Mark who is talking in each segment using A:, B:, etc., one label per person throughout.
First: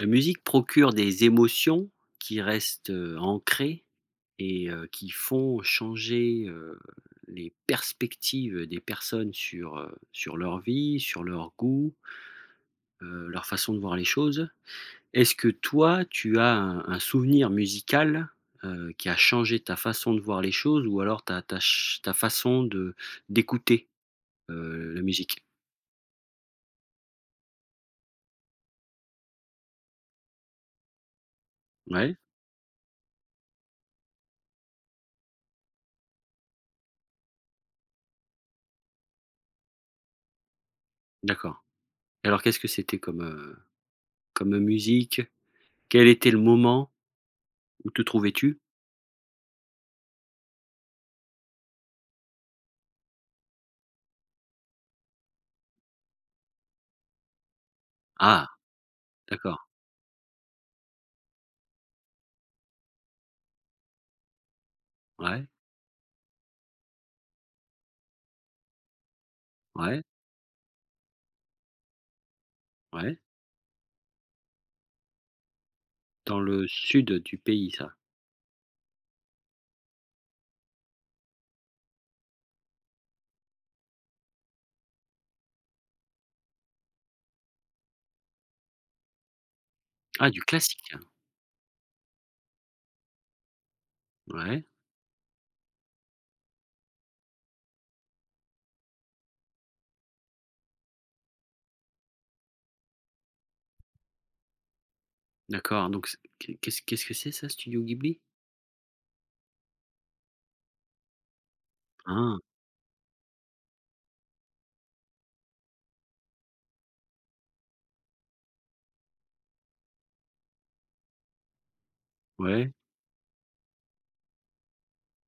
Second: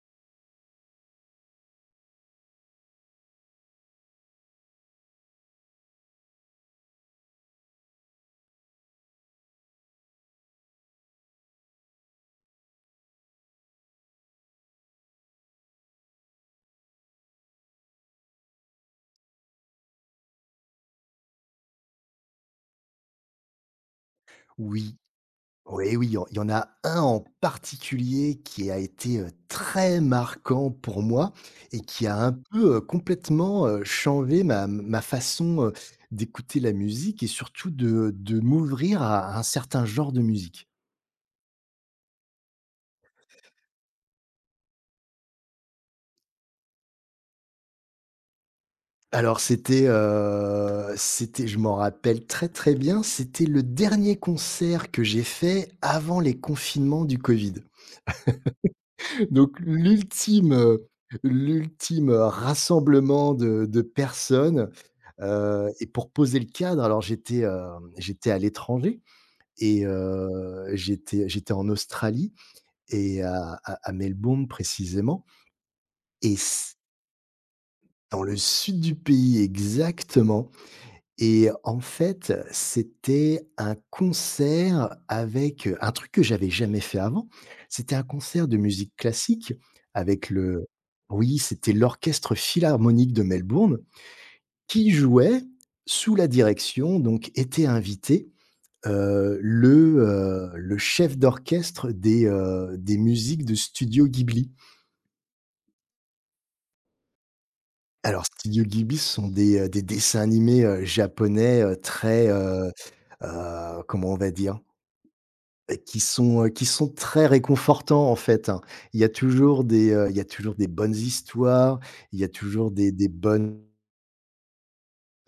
A: La musique procure des émotions qui restent, ancrées et qui font changer, les perspectives des personnes sur, sur leur vie, sur leurs goûts, leur façon de voir les choses. Est-ce que toi, tu as un souvenir musical, qui a changé ta façon de voir les choses ou alors ta façon de d'écouter,
B: Oui,
A: la musique?
B: oui, oui, il y en a un en particulier qui a été, très marquant pour moi et qui
A: Ouais?
B: a un peu, complètement, changé ma façon, d'écouter la musique et surtout de m'ouvrir à un certain genre de musique.
A: D'accord. Alors qu'est-ce que c'était comme, comme musique? Quel était le moment? Où te trouvais-tu?
B: Alors c'était, je m'en rappelle très, très bien, c'était le dernier concert que j'ai fait avant les confinements du covid.
A: Ah,
B: Donc
A: d'accord.
B: l'ultime, rassemblement de personnes,
A: Ouais,
B: et pour poser le cadre, alors j'étais à l'étranger et
A: ouais,
B: j'étais en Australie
A: ouais.
B: et à Melbourne précisément et
A: Dans le
B: c
A: sud du pays, ça.
B: dans le sud du pays exactement. Et en fait, c'était un concert avec, un truc que j'avais jamais fait avant. C'était un concert de musique classique avec
A: Ah, du
B: le
A: classique.
B: oui, c'était l'Orchestre philharmonique de Melbourne
A: Ouais,
B: qui jouait sous la direction. Donc était invité, le chef d'orchestre des musiques de Studio Ghibli.
A: d'accord. Donc, c'est qu'est-ce que c'est ça, Studio Ghibli?
B: Alors Studio Ghibli, ce sont des dessins animés, japonais,
A: Ah,
B: comment on va dire? Qui sont, très réconfortants, en fait, hein. Il y a toujours des, il y a toujours des bonnes histoires, il y a toujours
A: ouais.
B: des bonnes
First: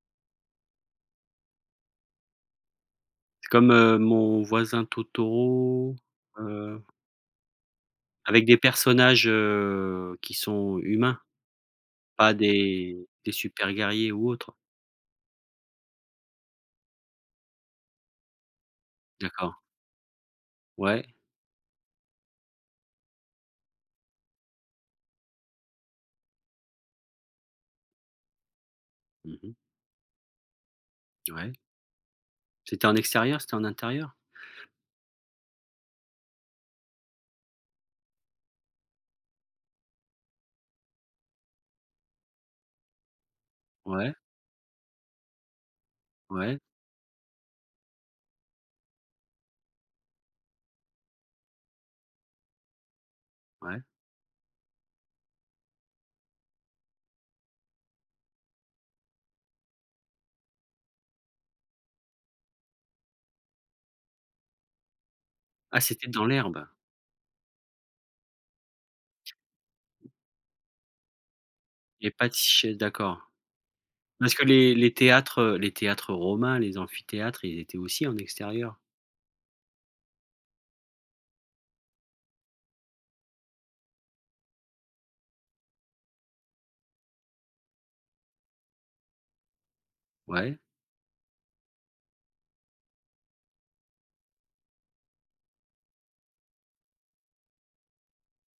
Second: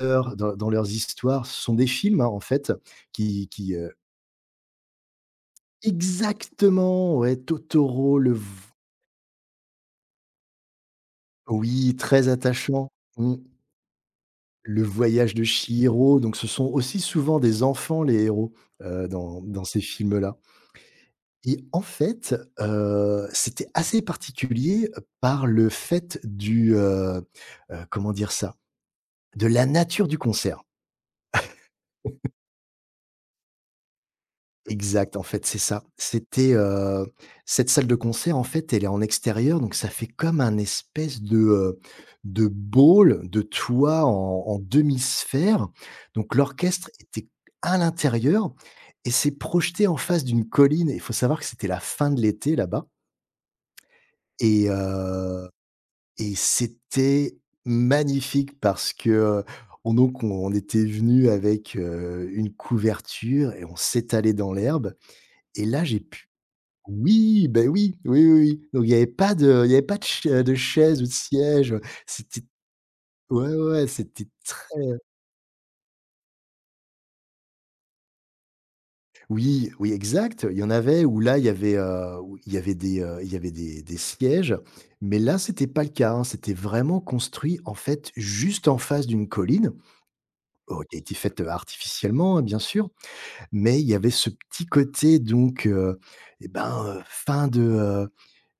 B: heures dans leurs histoires. Ce sont des films, hein, en fait, qui
A: C'est comme,
B: qui, heu
A: Mon voisin Totoro, heu,
B: exactement, ouais, Totoro, le v
A: avec des personnages, qui sont humains,
B: oui, très
A: pas
B: attachant.
A: des
B: Mmh.
A: super guerriers ou autres?
B: Le voyage de Chihiro, donc ce sont aussi souvent des enfants, les héros, heu, dans
A: D'accord.
B: dans ces films-là.
A: Ouais.
B: Et en fait, c'était assez particulier, par le fait du comment dire ça? De
A: Mmh.
B: la nature du concert.
A: Ouais. C'était en extérieur? C'était en intérieur?
B: Exact, en fait, c'est ça. C'était, cette salle de concert, en fait, elle est en extérieur, donc ça fait comme un espèce de bowl, de toit
A: Ouais,
B: en demi-sphère. Donc
A: ouais,
B: l'orchestre était à l'intérieur et s'est projeté en face d'une colline. Il faut savoir que c'était la fin de l'été là-bas
A: ouais.
B: et c'était magnifique parce que, on donc on était venu avec, une couverture et on s'étalait dans l'herbe et
A: Ah,
B: là j'ai
A: c'était dans
B: pu
A: l'herbe?
B: oui, ben oui, oui, oui, oui. Donc il y avait pas de il y avait pas de chaise ou de siège,
A: Il y pas de
B: c'était
A: sachet, d'accord.
B: ouais, ouais, ouais, c'était
A: Parce que les
B: très
A: les théâtres, les théâtres romains, les amphithéâtres, ils étaient aussi en extérieur.
B: oui, oui, exact. Il y en avait où là, il y avait, où il y avait des, il y avait des sièges, mais là, c'était pas le cas, hein. C'était vraiment construit, en fait, juste en face d'une colline.
A: Ouais,
B: Oh, qui a été faite, artificiellement, hein, bien sûr, mais il y avait ce petit côté donc, fin de,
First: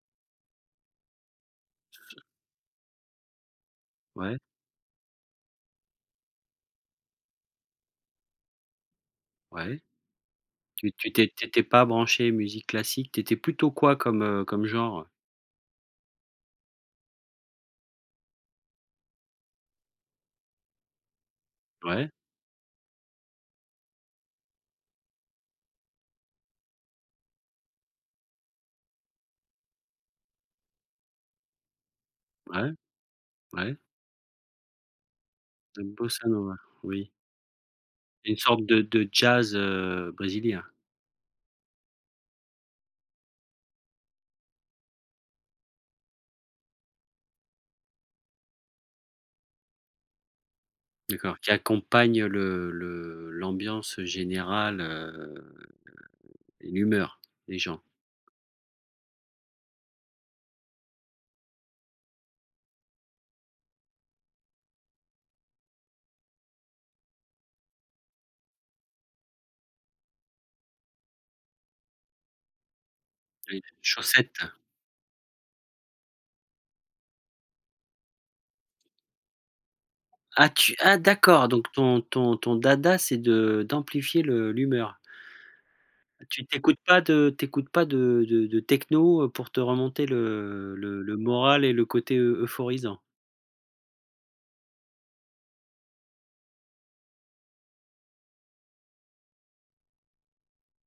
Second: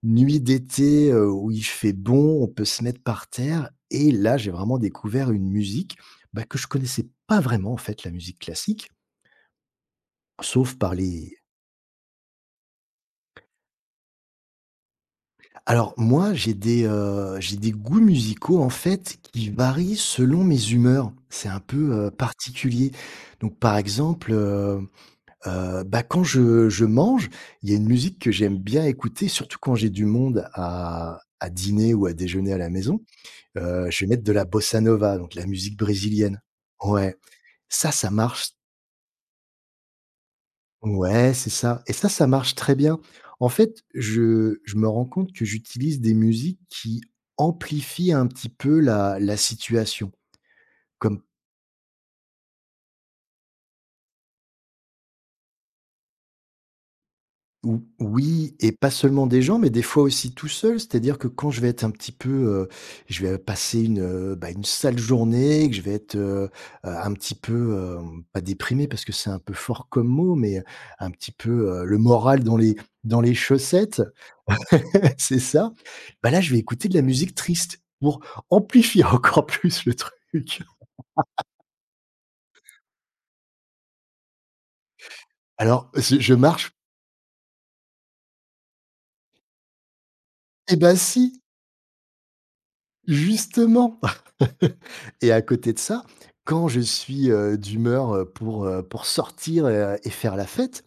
B: nuit d'été, où il fait bon, on peut se mettre par terre et là,
A: ouais,
B: j'ai vraiment découvert une musique, bah, que je connaissais pas vraiment, en fait, la musique classique,
A: ouais.
B: sauf
A: Tu
B: par
A: tu t'é
B: les
A: tu pas branché musique classique. T'étais plutôt quoi comme, comme genre?
B: alors moi, j'ai des, j'ai des goûts musicaux, en fait, qui varient selon mes humeurs. C'est un peu,
A: Ouais,
B: particulier. Donc par exemple, quand je mange, il y a une musique que j'aime bien écouter, surtout quand j'ai du monde à dîner ou à déjeuner à la
A: ouais,
B: maison.
A: ouais.
B: Je vais mettre de la bossa nova, donc la musique
A: La bossa
B: brésilienne.
A: nova, oui.
B: Ouais, ça
A: Une
B: marche
A: sorte de jazz, brésilien?
B: ouais, c'est ça et ça marche très bien. En fait, je me rends compte que j'utilise des musiques qui amplifient un petit peu la situation. Comme
A: D'accord, qui accompagne le l'ambiance générale, et l'humeur des gens.
B: ou oui et pas seulement des gens, mais des fois aussi tout seul. C'est-à-dire que quand je vais être un petit peu, je vais passer une, bah, une sale journée, que je vais être, un petit peu, pas déprimé parce que c'est un peu fort comme mot, mais un petit peu, le moral dans les
A: Les
B: chaussettes,
A: chaussettes.
B: c'est ça. Bah, là, je vais écouter de la musique triste pour amplifier encore plus le truc.
A: Ah tu ah d'accord, donc ton dada, c'est de d'amplifier le l'humeur.
B: Alors je
A: Tu
B: marche
A: t'écoutes pas de de techno, pour te remonter
B: et
A: le
B: ben
A: le le
B: si!
A: moral et le côté eu euphorisant?
B: Justement et à côté de ça, quand je suis, d'humeur, pour sortir, et faire la fête,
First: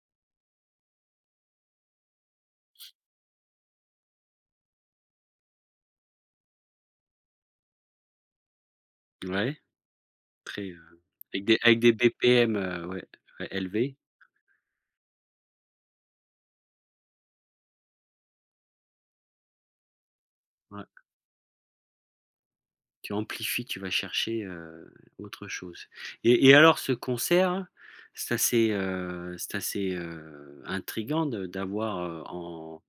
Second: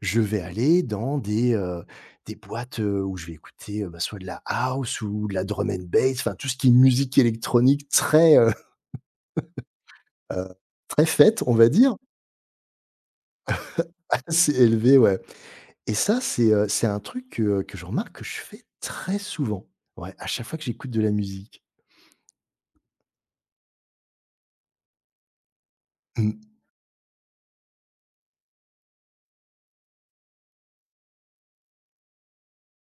B: je vais aller dans des boîtes, où je vais écouter, bah, soit de la house ou de la drum and bass, enfin tout ce qui est musique électronique très,
A: Ouais,
B: heu,
A: très,
B: très fête, on va
A: avec des
B: dire,
A: BPM, ouais, ouais, élevés.
B: assez élevé, ouais et ça, c'est un truc que je remarque que je fais très souvent. Ouais, à chaque fois que
A: Ouais.
B: j'écoute de la musique.
A: Tu amplifies, tu vas chercher, autre chose
B: Mmh.
A: et alors ce concert, c'est assez, intriguant de d'avoir, heu, en.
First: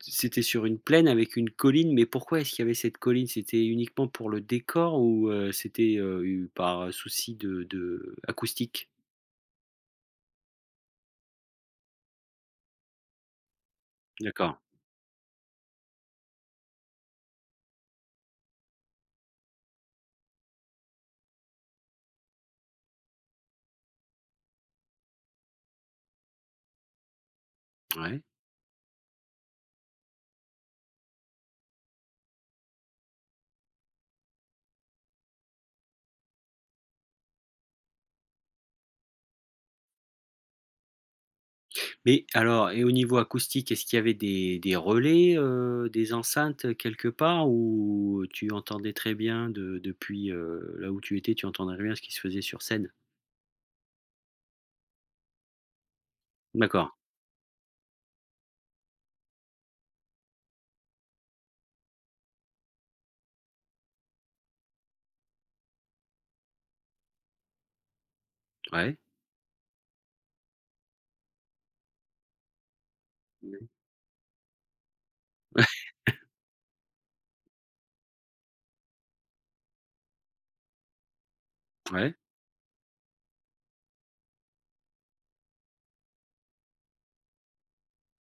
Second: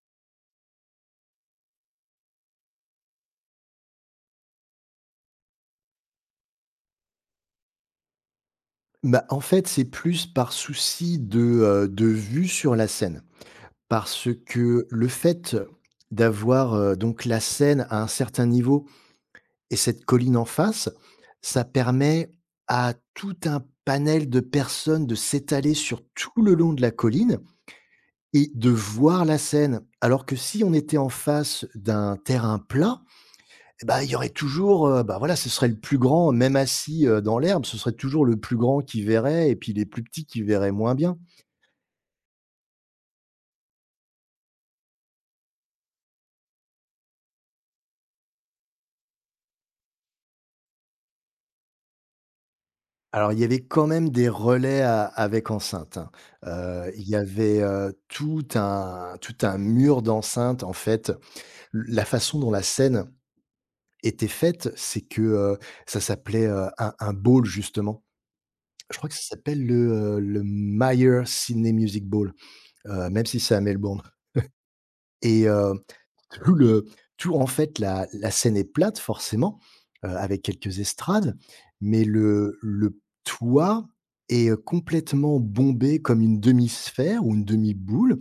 A: C'était sur une plaine avec une colline, mais pourquoi est-ce qu'il y avait cette colline? C'était uniquement pour le décor ou, c'était, u par souci de acoustique?
B: Bah, en fait, c'est plus par souci de vue sur la scène. Parce
A: D'accord,
B: que le fait d'avoir, donc la scène à un certain niveau et cette colline en face, ça permet à tout un panel de personnes de s'étaler sur tout le long de la colline
A: ouais.
B: et de voir la scène. Alors que si on était en face d'un terrain plat, et bah, il y aurait toujours, bah, voilà, ce serait le plus grand, même assis, dans l'herbe, ce serait toujours le plus grand qui verrait et puis les plus petits qui verraient moins bien.
A: Mais alors et au niveau acoustique, est-ce qu'il y avait des relais, des enceintes quelque part ou tu entendais très bien de depuis, là où tu étais, tu entendais bien ce qui se faisait sur scène?
B: Alors, il y avait quand même des relais a avec enceinte, hein.
A: D'accord,
B: Il y avait, tout un mur d'enceinte, en fait. L la façon dont la scène était faite, c'est que, ça s'appelait, un bowl, justement.
A: ouais.
B: Je crois que ça s'appelle le Myer Sydney Music Bowl, même si c'est à
A: Mmh.
B: Melbourne. Et heu, tout le tout en fait, la scène est plate forcément, avec quelques estrades, mais
A: Ouais,
B: le toit est, complètement bombé comme une demi-sphère ou une demi-boule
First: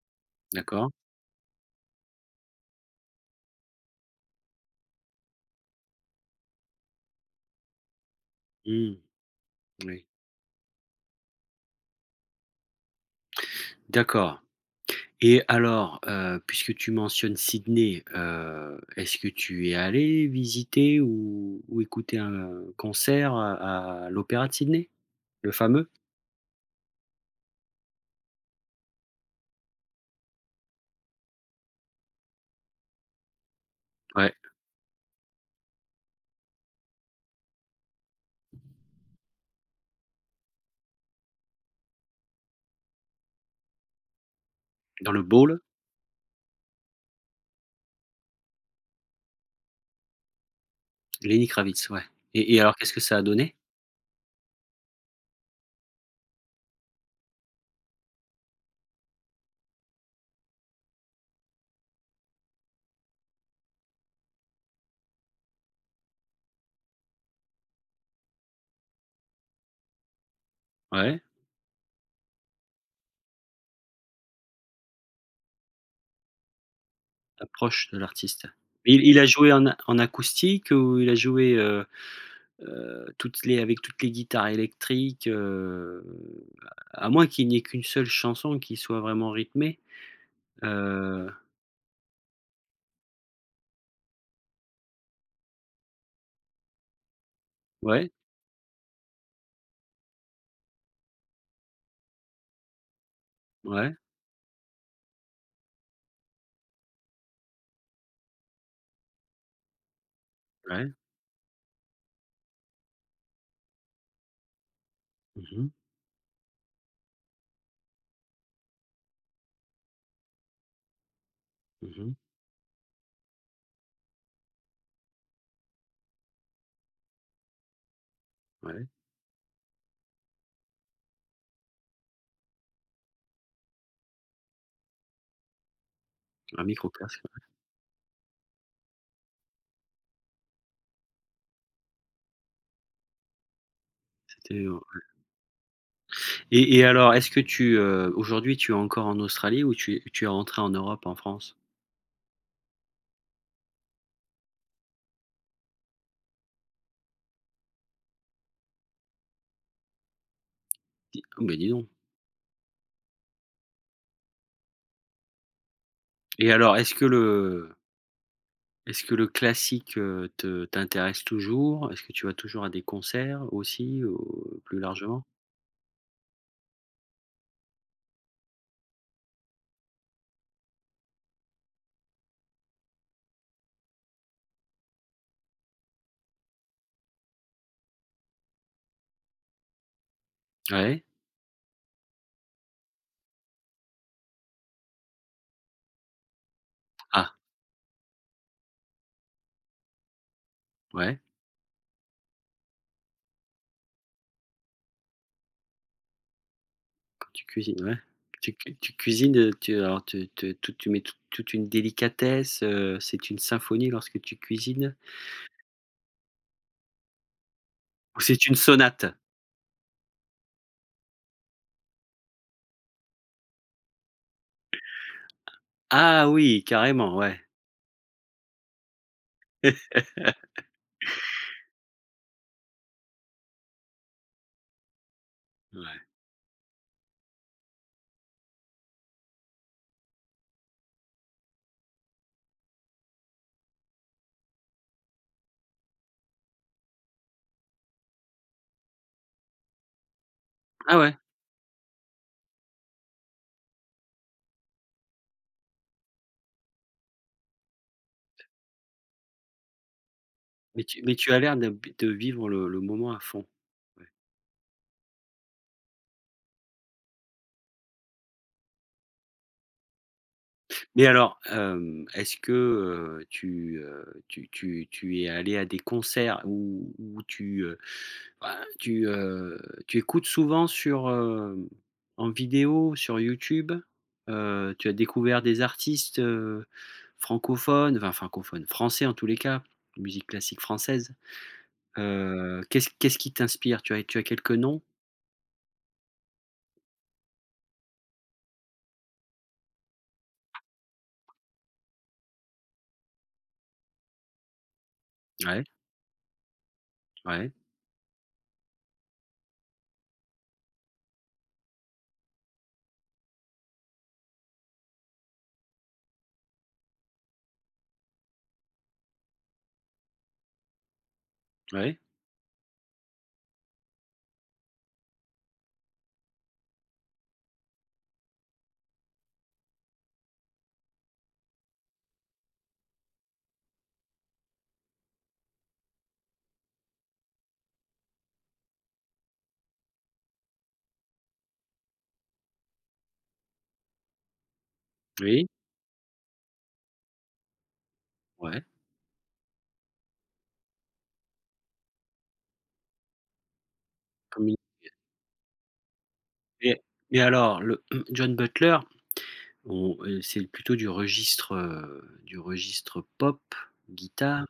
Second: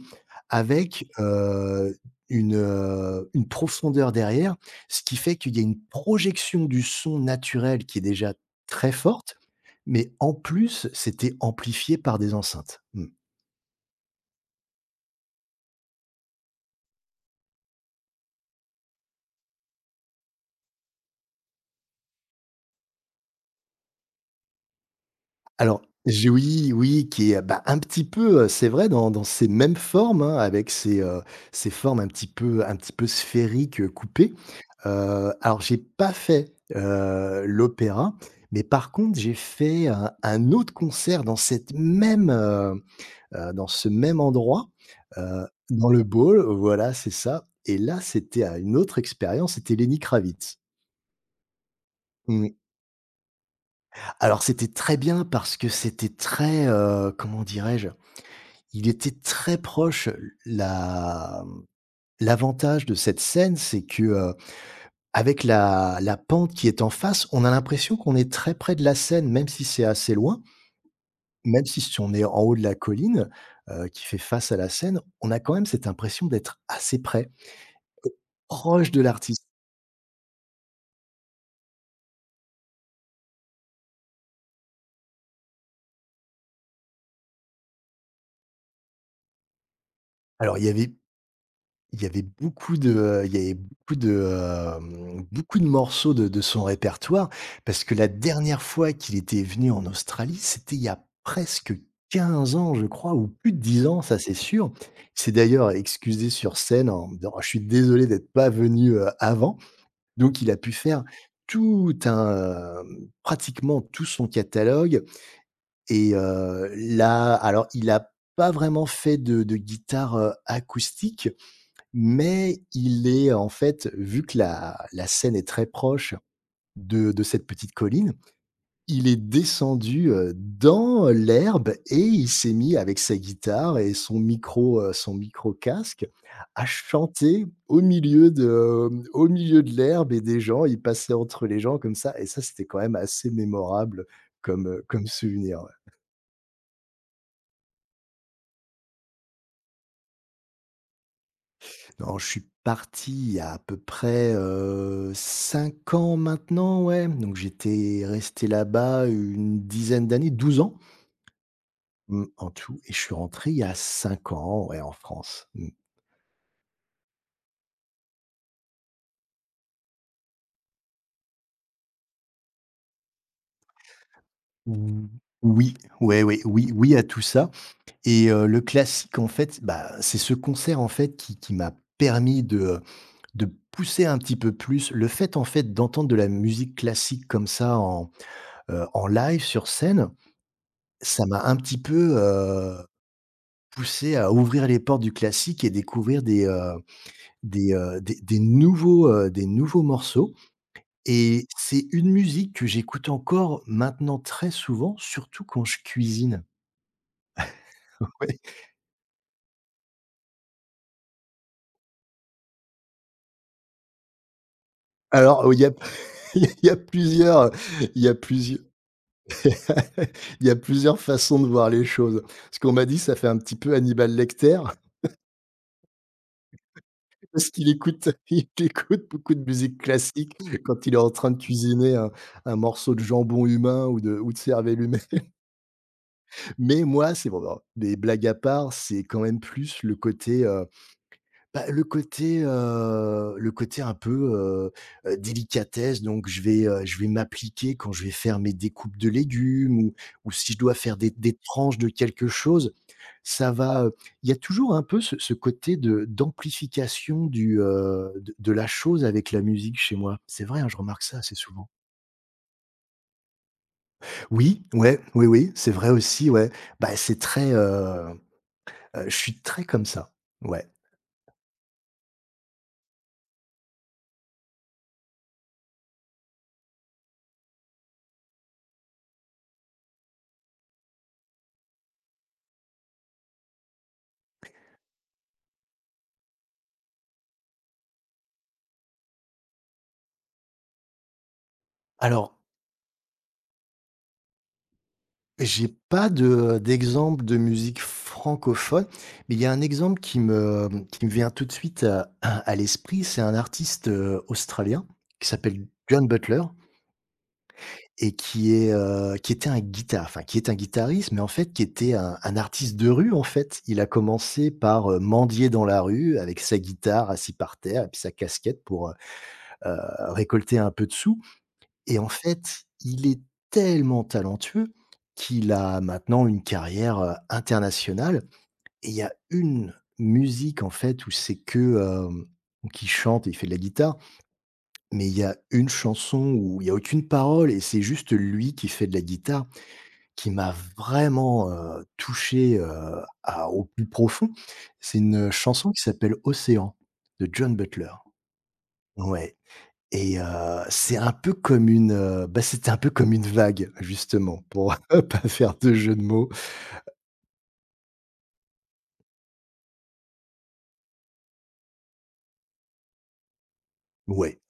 A: d'accord.
B: avec, une profondeur derrière, ce qui fait qu'il y a une projection du son naturel qui est déjà très
A: Mmh,
B: forte,
A: oui.
B: mais en plus, c'était amplifié par des enceintes. Mmh.
A: D'accord. Et alors, puisque tu mentionnes Sydney, est-ce que tu es allé visiter ou écouter un concert à l'opéra de Sydney? Le
B: Alors,
A: fameux?
B: j'ai oui, oui, qui est, bah, un petit peu, c'est vrai dans dans ces mêmes formes, hein, avec ces, ces formes un petit peu sphériques, coupées.
A: Ouais,
B: Alors j'ai pas fait, l'opéra, mais par contre j'ai fait un autre concert dans cette même, dans ce même endroit,
A: dans le Bowl,
B: dans le Ball, voilà, c'est ça et là c'était, à une autre expérience, c'était Lenny Kravitz.
A: Lenny Kravitz, ouais.
B: Mmh.
A: Et alors qu'est-ce que ça a donné?
B: Alors c'était très bien parce que c'était très, comment dirais-je? Il était très proche. La mmh, L'avantage de cette scène, c'est que, avec la pente qui est en face, on a l'impression qu'on est très près de la Seine, même si c'est assez loin.
A: Ouais,
B: Même si on est en haut de la colline, qui fait face à la Seine, on a quand même cette impression d'être assez près,
A: l'approche de l'artiste.
B: proche de
A: Il a
B: l'artiste.
A: joué en en acoustique ou il a joué, toutes les avec toutes les guitares électriques, à moins qu'il n'y ait qu'une seule chanson qui soit vraiment rythmée,
B: Alors il y avait
A: heu,
B: Il y avait beaucoup de, il y avait beaucoup de, hem, beaucoup de morceaux de son répertoire parce que la
A: ouais,
B: dernière fois qu'il était venu en Australie, c'était il y a presque 15 ans, je crois, ou plus de dix
A: ouais,
B: ans, ça c'est sûr. Il s'est d'ailleurs excusé sur scène en disant: «Oh, Je suis désolé d'être pas venu, avant». Donc il a pu
A: ouais.
B: faire pratiquement tout son catalogue
A: Mmh mh.
B: et là il a pas vraiment fait de guitare, acoustique,
A: Mmh mh.
B: mais il est en fait, vu que la scène est très proche de cette petite colline,
A: Ouais,
B: il est descendu, dans l'herbe et il s'est mis avec sa guitare et son micro casque
A: un
B: à
A: micro-casque,
B: chanter au milieu de l'herbe et des gens. Il passait entre les gens comme ça et ça, c'était quand même assez mémorable
A: c'était,
B: comme,
A: heu
B: comme souvenir.
A: Et alors est-ce que tu, aujourd'hui tu es encore en Australie ou tu es rentré en Europe, en France?
B: Alors, je suis parti il y a à peu près, 5 ans maintenant, ouais, donc j'étais resté là-bas une dizaine d'années, 12 ans,
A: Di ah beh, dis donc
B: mmh, en tout et je suis rentré il y a 5 ans, ouais, en France. Mmh.
A: et alors est-ce que le classique, te t'intéresse toujours? Est-ce que tu vas toujours à des concerts aussi, ou plus
B: Ou
A: largement?
B: oui, ouais, ouais, oui, oui à tout ça et le classique, en fait, bah, c'est ce concert, en fait, qui m'a permis de, de pousser un petit peu plus le fait, en fait, d'entendre de la musique classique comme ça en, en live sur scène,
A: Ouais.
B: ça m'a un petit peu poussé à ouvrir les portes du classique et découvrir des, heu,
A: Ah,
B: des, heu, des des nouveaux, des nouveaux morceaux
A: ouais,
B: et c'est une musique que j'écoute encore maintenant très souvent, surtout quand je cuisine.
A: quand tu cuisines, ouais.
B: Ouais.
A: Tu cuisines, tu alors tu mets toute une délicatesse, c'est une symphonie lorsque tu cuisines?
B: Alors, il y a il y a plusieurs, il y a
A: Ou c'est une
B: plusieurs
A: sonate?
B: il y a plusieurs façons de voir les choses. Ce qu'on m'a dit, ça fait un petit peu Hannibal Lecter,
A: Ah oui, carrément, ouais.
B: parce qu'il écoute il écoute beaucoup de musique classique quand il est en train de cuisiner un morceau de jambon humain ou de cervelle humaine.
A: Ouais.
B: Mais moi, c'est bon, alors, des blagues à part, c'est quand même plus le côté, le côté un peu, délicatesse. Donc je vais m'appliquer quand je vais faire mes découpes de légumes ou si je dois faire
A: Ah
B: des
A: ouais,
B: des tranches de quelque chose. Ça va, il y a toujours un peu ce côté de d'amplification du, de la chose avec la musique chez moi. C'est vrai, hein, je
A: mais
B: remarque
A: tu mais
B: ça
A: tu
B: assez
A: as l'air
B: souvent.
A: de vivre le moment à fond. Ouais.
B: Oui, ouais, oui, oui, c'est vrai aussi, ouais. Bah, c'est très, je suis très comme ça, ouais.
A: Mais alors, est-ce que, tu es allé à des concerts où où tu, bah, tu, heu, tu écoutes souvent sur, en vidéo, sur YouTube? Tu as découvert des artistes, francophones, enfin francophones, français en tous les cas, musique classique française?
B: Alors,
A: Qu'est-ce qui t'inspire? Tu as quelques noms?
B: j'ai pas de, d'exemple de musique francophone, mais il y a un exemple qui me vient tout de suite à l'esprit. C'est un artiste, australien qui
A: Ouais,
B: s'appelle John Butler.
A: ouais,
B: Et qui est, qui était un guita enfin qui est un guitariste, mais en fait qui était un artiste de rue en fait. Il a commencé par, mendier dans la rue avec sa guitare assis par terre et puis sa casquette pour, heu, récolter un peu de sous et
A: ouais.
B: en fait, il est tellement talentueux qu'il a maintenant une carrière, internationale et il y a une musique en fait où c'est que, donc chante et il fait de la guitare, mais il y a une chanson où il y a aucune parole et c'est juste lui qui fait de la guitare qui m'a vraiment, touché, à au plus profond. C'est une,
A: Oui,
B: chanson qui s'appelle «Océan» de John Butler.
A: ouais,
B: Ouais et c'est un peu comme une, c'était un peu comme une vague justement
A: comme une
B: pour pas faire de jeu de mots.
A: mais mais alors le John Butler, on c'est plutôt du registre pop,
B: Ouais.
A: guitare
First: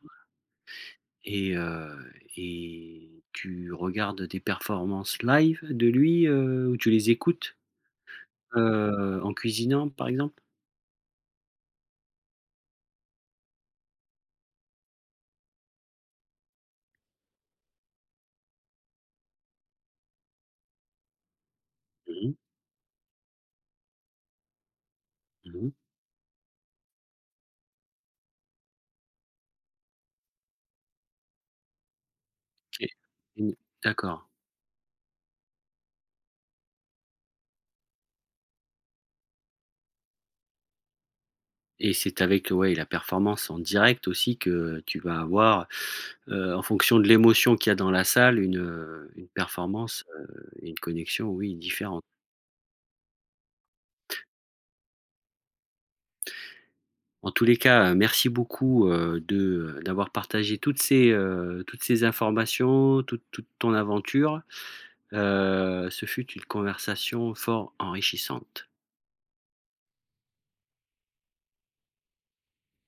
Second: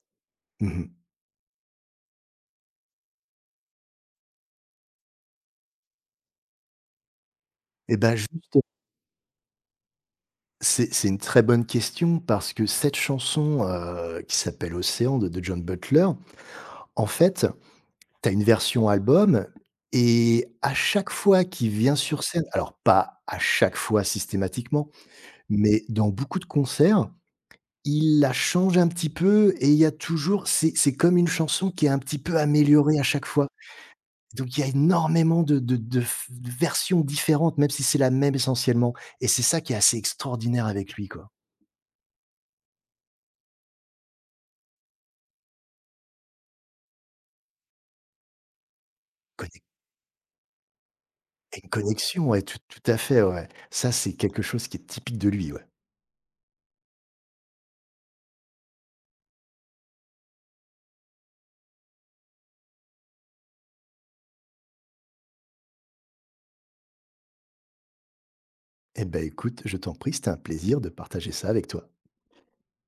B: Mmh.
A: et tu regardes des performances live de lui, ou tu les écoutes,
B: et ben, juste
A: en cuisinant, par exemple?
B: c'est une très bonne question parce que cette chanson, qui s'appelle «Océan» de John Butler, en fait tu as une version album et à chaque fois qu'il vient sur
A: Mmh mh.
B: scène, alors pas à chaque fois systématiquement,
A: Mmh.
B: mais dans beaucoup de concerts, il la change un petit peu et il y a toujours c'est comme une chanson qui est un petit peu
A: Et
B: améliorée à chaque fois.
A: mmh, d'accord
B: Donc il y a énormément de versions différentes, même si c'est la même essentiellement et c'est ça qui est assez extraordinaire avec lui, quoi.
A: et c'est avec, ouais, la performance en direct aussi que tu vas avoir, en fonction de l'émotion qu'il y a dans la salle, une
B: Connec
A: performance. Et une connexion, oui,
B: une
A: différente.
B: connexion, ouais, tout à fait, ouais. Ça, c'est quelque chose qui est typique de lui, ouais.
A: En tous les cas, merci beaucoup, de, d'avoir partagé toutes ces informations, toute ton aventure. Ce fut une conversation fort enrichissante.
B: Eh ben écoute, je t'en prie, c'était un plaisir de partager ça avec toi.